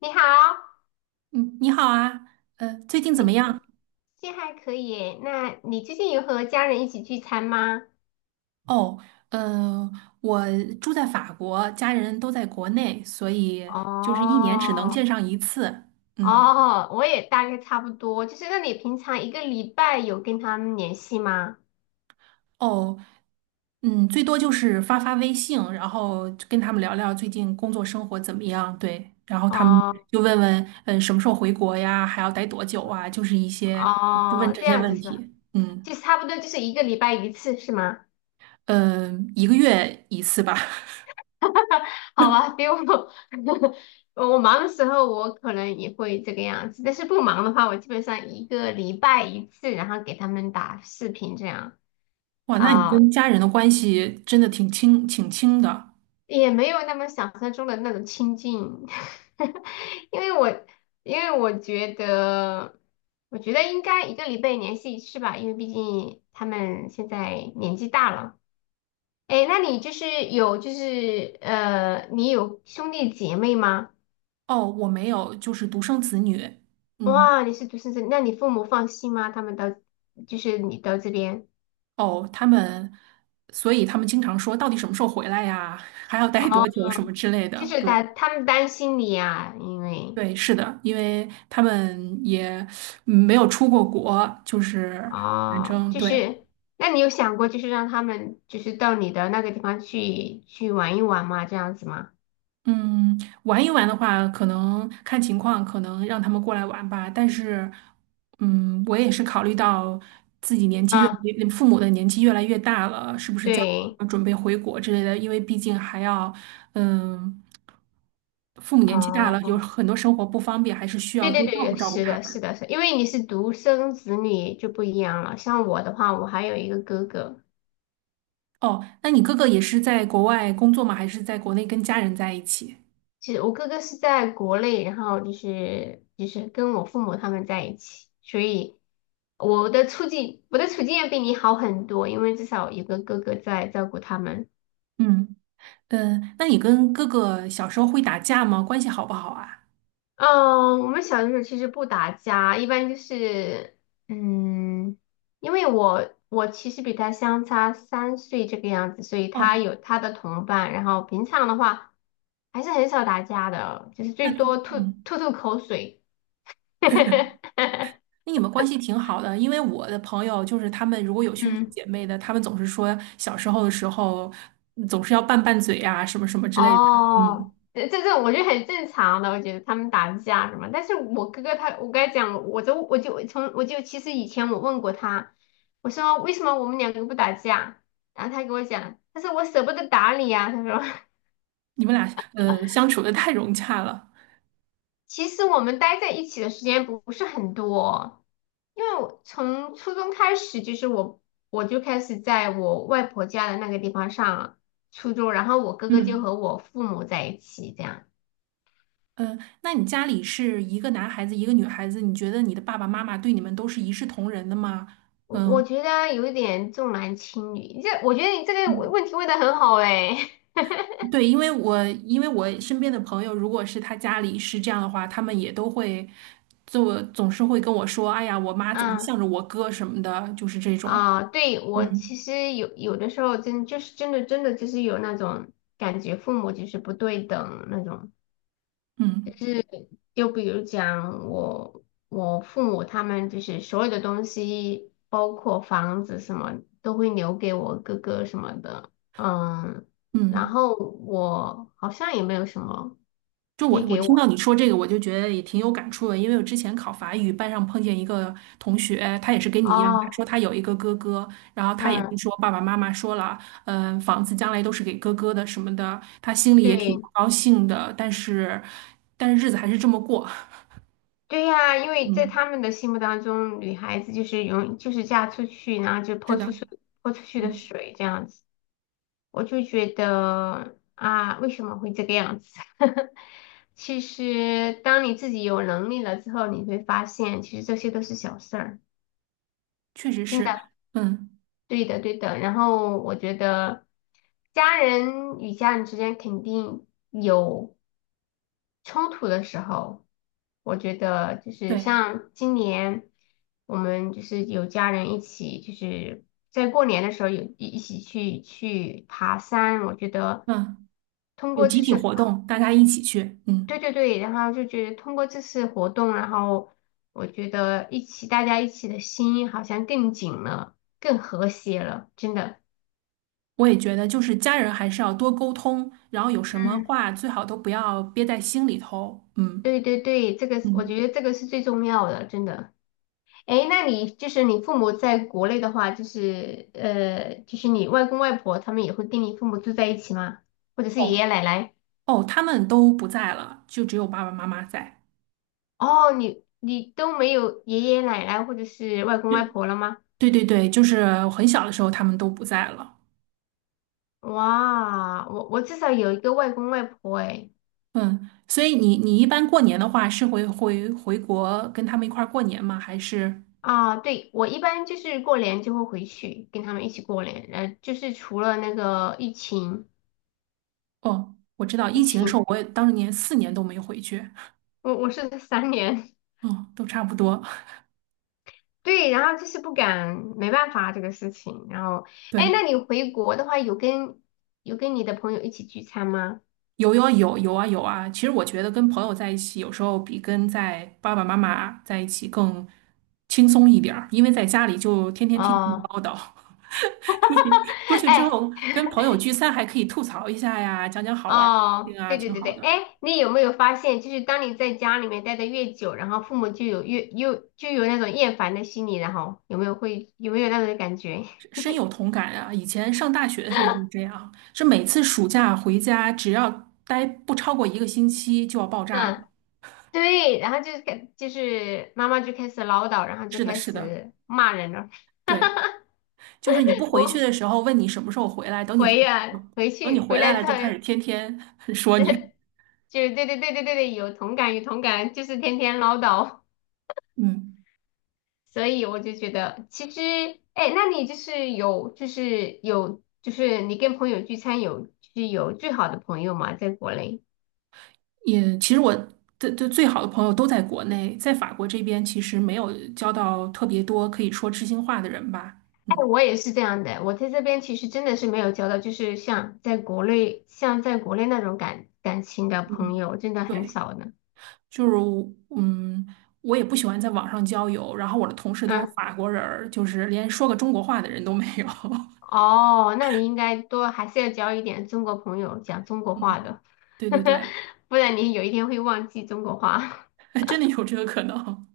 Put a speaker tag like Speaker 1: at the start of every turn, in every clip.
Speaker 1: 你好，
Speaker 2: 嗯，你好啊，最近怎么
Speaker 1: 你
Speaker 2: 样？
Speaker 1: 最近还可以耶？那你最近有和家人一起聚餐吗？
Speaker 2: 哦，呃，我住在法国，家人都在国内，所以就是一年只能
Speaker 1: 哦
Speaker 2: 见上一次。
Speaker 1: 哦，
Speaker 2: 嗯，
Speaker 1: 哦,我也大概差不多。就是那你平常一个礼拜有跟他们联系吗？
Speaker 2: 哦，嗯，最多就是发发微信，然后就跟他们聊聊最近工作生活怎么样。对，然后他们
Speaker 1: 哦
Speaker 2: 就问问，什么时候回国呀？还要待多久啊？就是一些就问
Speaker 1: 哦，
Speaker 2: 这
Speaker 1: 这
Speaker 2: 些
Speaker 1: 样子
Speaker 2: 问
Speaker 1: 是吧？
Speaker 2: 题。嗯，
Speaker 1: 就是差不多就是一个礼拜一次是吗？
Speaker 2: 一个月一次吧。
Speaker 1: 好吧，比我 我忙的时候我可能也会这个样子，但是不忙的话，我基本上一个礼拜一次，然后给他们打视频这样。
Speaker 2: 哇，那你
Speaker 1: 啊、
Speaker 2: 跟家人的关系真的挺亲，挺亲的。
Speaker 1: 也没有那么想象中的那种亲近，因为我因为我觉得，我觉得应该一个礼拜联系一次吧，因为毕竟他们现在年纪大了。哎，那你就是有就是呃，你有兄弟姐妹吗？
Speaker 2: 哦，我没有，就是独生子女。嗯，
Speaker 1: 哇，你是独生子，那你父母放心吗？他们到就是你到这边
Speaker 2: 哦，所以他们经常说，到底什么时候回来呀？还要待
Speaker 1: 哦，
Speaker 2: 多久什么之类
Speaker 1: 就
Speaker 2: 的。
Speaker 1: 是他
Speaker 2: 对，
Speaker 1: 他们担心你呀，因为。
Speaker 2: 对，是的，因为他们也没有出过国，就是反
Speaker 1: 哦，
Speaker 2: 正
Speaker 1: 就
Speaker 2: 对。
Speaker 1: 是，那你有想过就是让他们就是到你的那个地方去玩一玩吗？这样子吗？
Speaker 2: 嗯，玩一玩的话，可能看情况，可能让他们过来玩吧。但是，嗯，我也是考虑到自己年纪越，
Speaker 1: 啊，
Speaker 2: 父母的年纪越来越大了，是不是将来
Speaker 1: 对，
Speaker 2: 要准备回国之类的？因为毕竟还要，嗯，父母年纪大了，有
Speaker 1: 哦，
Speaker 2: 很多生活不方便，还是需
Speaker 1: 对
Speaker 2: 要
Speaker 1: 对
Speaker 2: 多
Speaker 1: 对
Speaker 2: 照顾
Speaker 1: 对，
Speaker 2: 照顾
Speaker 1: 是
Speaker 2: 他
Speaker 1: 的，是
Speaker 2: 们。
Speaker 1: 的，是的因为你是独生子女就不一样了。像我的话，我还有一个哥哥，
Speaker 2: 哦，那你哥哥也是在国外工作吗？还是在国内跟家人在一起？
Speaker 1: 其实我哥哥是在国内，然后就是跟我父母他们在一起，所以我的处境要比你好很多，因为至少有个哥哥在照顾他们。
Speaker 2: 嗯嗯，那你跟哥哥小时候会打架吗？关系好不好啊？
Speaker 1: 嗯，我们小的时候其实不打架，一般就是，嗯，因为我其实比他相差三岁这个样子，所以他
Speaker 2: 哦。
Speaker 1: 有他的同伴，然后平常的话还是很少打架的，就是
Speaker 2: 那
Speaker 1: 最多
Speaker 2: 嗯，
Speaker 1: 吐吐口水。
Speaker 2: 那你们关系挺好的，因为我的朋友就是他们如果有兄弟
Speaker 1: 嗯
Speaker 2: 姐妹的，他们总是说小时候的时候总是要拌拌嘴啊，什么什么之类的。嗯，
Speaker 1: 哦，这我觉得很正常的，我觉得他们打架什么，但是我哥哥他，我跟他讲，我就我就从我就其实以前我问过他，我说为什么我们两个不打架，然后他跟我讲，他说我舍不得打你啊。他说
Speaker 2: 你们俩相处的太融洽了。
Speaker 1: 其实我们待在一起的时间不是很多，因为我从初中开始我就开始在我外婆家的那个地方上初中，然后我哥哥就
Speaker 2: 嗯
Speaker 1: 和我父母在一起这样。
Speaker 2: 嗯，那你家里是一个男孩子一个女孩子，你觉得你的爸爸妈妈对你们都是一视同仁的吗？
Speaker 1: 我
Speaker 2: 嗯
Speaker 1: 我觉得啊有一点重男轻女，这我觉得你这个问
Speaker 2: 嗯。
Speaker 1: 题问的很好哎，
Speaker 2: 对，因为我身边的朋友，如果是他家里是这样的话，他们也都会做，总是会跟我说：“哎呀，我妈 总是
Speaker 1: 嗯
Speaker 2: 向着我哥什么的，就是这种。”
Speaker 1: 啊，对我
Speaker 2: 嗯
Speaker 1: 其实有的时候真就是真的就是有那种感觉，父母就是不对等那种，就
Speaker 2: 嗯
Speaker 1: 是比如讲我父母他们就是所有的东西，包括房子什么都会留给我哥哥什么的，嗯，然
Speaker 2: 嗯，
Speaker 1: 后我好像也没有什么
Speaker 2: 就
Speaker 1: 可
Speaker 2: 我
Speaker 1: 以
Speaker 2: 我
Speaker 1: 给
Speaker 2: 听
Speaker 1: 我
Speaker 2: 到你说这个，我就觉得也挺有感触的，因为我之前考法语，班上碰见一个同学，他也是跟你一样，他
Speaker 1: 哦，
Speaker 2: 说他有一个哥哥，然后他也是
Speaker 1: 嗯。
Speaker 2: 说爸爸妈妈说了，房子将来都是给哥哥的什么的，他心里也挺不
Speaker 1: 对
Speaker 2: 高兴的，但是日子还是这么过，
Speaker 1: 对呀，因为在
Speaker 2: 嗯。
Speaker 1: 他们的心目当中，女孩子就是永就是嫁出去，然后就
Speaker 2: 是
Speaker 1: 泼
Speaker 2: 的，
Speaker 1: 出去泼出去的
Speaker 2: 嗯，
Speaker 1: 水这样子，我就觉得啊，为什么会这个样子？其实当你自己有能力了之后，你会发现，其实这些都是小事儿。
Speaker 2: 确实是，嗯，
Speaker 1: 对的，对的。然后我觉得家人与家人之间肯定有冲突的时候，我觉得就是
Speaker 2: 对，
Speaker 1: 像今年我们就是有家人一起，就是在过年的时候有一起去爬山，我觉得
Speaker 2: 嗯，
Speaker 1: 通
Speaker 2: 有
Speaker 1: 过
Speaker 2: 集
Speaker 1: 这
Speaker 2: 体
Speaker 1: 次爬
Speaker 2: 活动，大家一起去，
Speaker 1: 对
Speaker 2: 嗯，
Speaker 1: 对对，然后就觉得通过这次活动，然后我觉得大家一起的心好像更紧了，更和谐了，真的。
Speaker 2: 我也觉得，就是家人还是要多沟通，然后有什么
Speaker 1: 嗯，
Speaker 2: 话最好都不要憋在心里头，嗯
Speaker 1: 对对对，这个是我
Speaker 2: 嗯，
Speaker 1: 觉得这个是最重要的，真的。诶，那你就是你父母在国内的话，就是你外公外婆他们也会跟你父母住在一起吗？或者是爷
Speaker 2: 哦
Speaker 1: 爷奶奶？
Speaker 2: 哦，他们都不在了，就只有爸爸妈妈在，
Speaker 1: 哦，你你都没有爷爷奶奶或者是外公外婆了吗？
Speaker 2: 对对对对，就是我很小的时候他们都不在了，
Speaker 1: 哇，我至少有一个外公外婆诶。
Speaker 2: 嗯，所以你一般过年的话是会回国跟他们一块儿过年吗？还是
Speaker 1: 啊，对，我一般就是过年就会回去跟他们一起过年，呃，就是除了那个疫情，
Speaker 2: 哦，我知道
Speaker 1: 疫
Speaker 2: 疫情的时
Speaker 1: 情，
Speaker 2: 候我也当年四年都没回去。
Speaker 1: 我是三年。
Speaker 2: 哦，都差不多。
Speaker 1: 对，然后就是不敢，没办法这个事情。然后，哎，
Speaker 2: 对，
Speaker 1: 那你回国的话，有跟你的朋友一起聚餐吗？
Speaker 2: 有有有有啊有啊。其实我觉得跟朋友在一起，有时候比跟在爸爸妈妈在一起更轻松一点儿，因为在家里就天天听他们
Speaker 1: 哦，
Speaker 2: 唠叨。出去出 去之
Speaker 1: 哎，
Speaker 2: 后，跟朋友聚餐还可以吐槽一下呀，讲讲好玩儿的事
Speaker 1: 哦，
Speaker 2: 情啊，
Speaker 1: 对对
Speaker 2: 挺
Speaker 1: 对
Speaker 2: 好
Speaker 1: 对，
Speaker 2: 的，
Speaker 1: 哎，你有没有发现，就是当你在家里面待的越久，然后父母就有那种厌烦的心理，然后有没有那种感觉？
Speaker 2: 深深有同感啊。以前上大学的时候就是 这样，是每次暑假回家，只要待不超过一个星期就要爆炸了。
Speaker 1: 嗯，对，然后就是感就是妈妈就开始唠叨，然后就
Speaker 2: 是的，
Speaker 1: 开
Speaker 2: 是的，
Speaker 1: 始骂人了。
Speaker 2: 对。就是你不 回去
Speaker 1: 我
Speaker 2: 的时候问你什么时候回来，
Speaker 1: 回
Speaker 2: 等你
Speaker 1: 去回
Speaker 2: 回来
Speaker 1: 来
Speaker 2: 了
Speaker 1: 之
Speaker 2: 就
Speaker 1: 后。
Speaker 2: 开始天天 说你。
Speaker 1: 就是对对对对对对，有同感有同感，就是天天唠叨，
Speaker 2: 嗯，
Speaker 1: 所以我就觉得其实，哎，那你就是有就是有就是你跟朋友聚餐有就是有最好的朋友吗？在国内？
Speaker 2: 也其实我的最好的朋友都在国内，在法国这边其实没有交到特别多可以说知心话的人吧。
Speaker 1: 哎，
Speaker 2: 嗯
Speaker 1: 我也是这样的，我在这边其实真的是没有交到，就是像在国内那种感情的朋
Speaker 2: 嗯，
Speaker 1: 友，真的很
Speaker 2: 对，
Speaker 1: 少的。
Speaker 2: 就是我也不喜欢在网上交友，然后我的同事都是
Speaker 1: 嗯，
Speaker 2: 法国人儿，就是连说个中国话的人都没有。
Speaker 1: 哦，那你应该还是要交一点中国朋友，讲中国
Speaker 2: 嗯，
Speaker 1: 话的，
Speaker 2: 对对 对。
Speaker 1: 不然你有一天会忘记中国话。
Speaker 2: 真的有这个可能。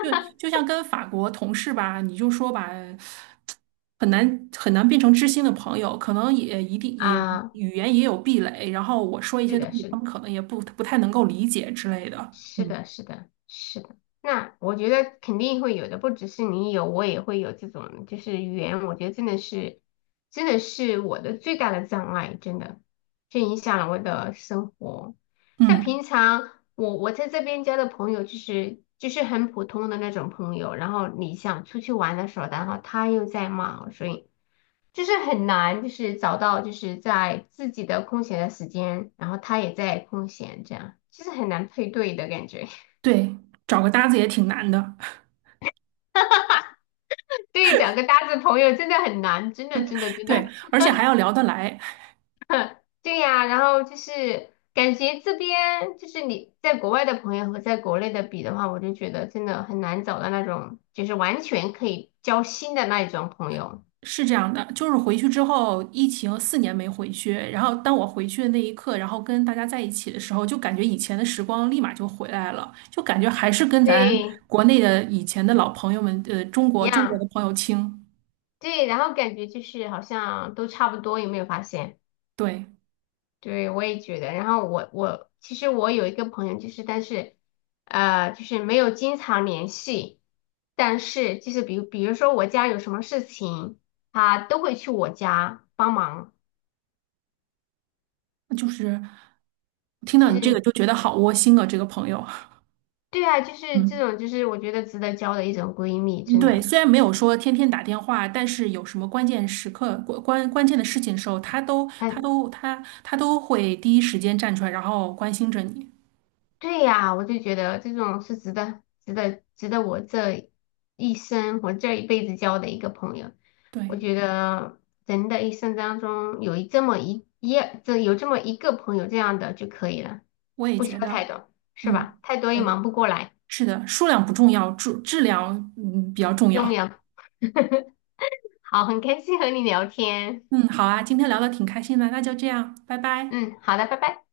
Speaker 2: 就像跟法国同事吧，你就说吧，很难很难变成知心的朋友，可能也一定也
Speaker 1: 啊，
Speaker 2: 语言也有壁垒，然后我说一
Speaker 1: 是
Speaker 2: 些东
Speaker 1: 的，
Speaker 2: 西，他们可能也不太能够理解之类的。
Speaker 1: 是
Speaker 2: 嗯
Speaker 1: 的，是的，是的。那我觉得肯定会有的，不只是你有，我也会有这种，就是语言，我觉得真的是，真的是我的最大的障碍，真的，这影响了我的生活。像
Speaker 2: 嗯，
Speaker 1: 平常我在这边交的朋友，就是很普通的那种朋友，然后你想出去玩的时候，然后他又在忙，所以。就是很难，就是找到在自己的空闲的时间，然后他也在空闲，这样就是很难配对的感觉。
Speaker 2: 对，找个搭子也挺难的，
Speaker 1: 对，找个搭子朋友真的很难，真的。
Speaker 2: 对，而且还要聊得来。
Speaker 1: 对呀，然后就是感觉这边就是你在国外的朋友和在国内的比的话，我就觉得真的很难找到那种就是完全可以交心的那一种朋友。
Speaker 2: 是这样的，就是回去之后，疫情四年没回去，然后当我回去的那一刻，然后跟大家在一起的时候，就感觉以前的时光立马就回来了，就感觉还是跟咱
Speaker 1: 对，
Speaker 2: 国内的以前的老朋友们，中
Speaker 1: 一
Speaker 2: 国中国的
Speaker 1: 样。
Speaker 2: 朋友亲，
Speaker 1: 对，然后感觉就是好像都差不多，有没有发现？
Speaker 2: 对，
Speaker 1: 对，我也觉得。然后我我其实我有一个朋友，就是但是呃，就是没有经常联系，但是就是比如说我家有什么事情，她都会去我家帮忙。
Speaker 2: 就是听到
Speaker 1: 其
Speaker 2: 你这个
Speaker 1: 实
Speaker 2: 就觉得好窝心啊，这个朋友，
Speaker 1: 对啊，就是这
Speaker 2: 嗯。
Speaker 1: 种就是我觉得值得交的一种闺蜜，
Speaker 2: 嗯
Speaker 1: 真
Speaker 2: 对，
Speaker 1: 的。
Speaker 2: 虽然没有说天天打电话，但是有什么关键时刻、关键的事情的时候，他都会第一时间站出来，然后关心着你。
Speaker 1: 对呀，我就觉得这种是值得我这一生、我这一辈子交的一个朋友。我
Speaker 2: 对。
Speaker 1: 觉得人的一生当中这么一一这有这么一个朋友这样的就可以了，
Speaker 2: 我也
Speaker 1: 不需
Speaker 2: 觉
Speaker 1: 要太
Speaker 2: 得，
Speaker 1: 多，是
Speaker 2: 嗯，
Speaker 1: 吧？太多也
Speaker 2: 对，
Speaker 1: 忙不过来，
Speaker 2: 是的，数量不重要，质量比较重
Speaker 1: 重
Speaker 2: 要。
Speaker 1: 要。好，很开心和你聊天。
Speaker 2: 嗯，好啊，今天聊的挺开心的，那就这样，拜拜。
Speaker 1: 嗯，好的，拜拜。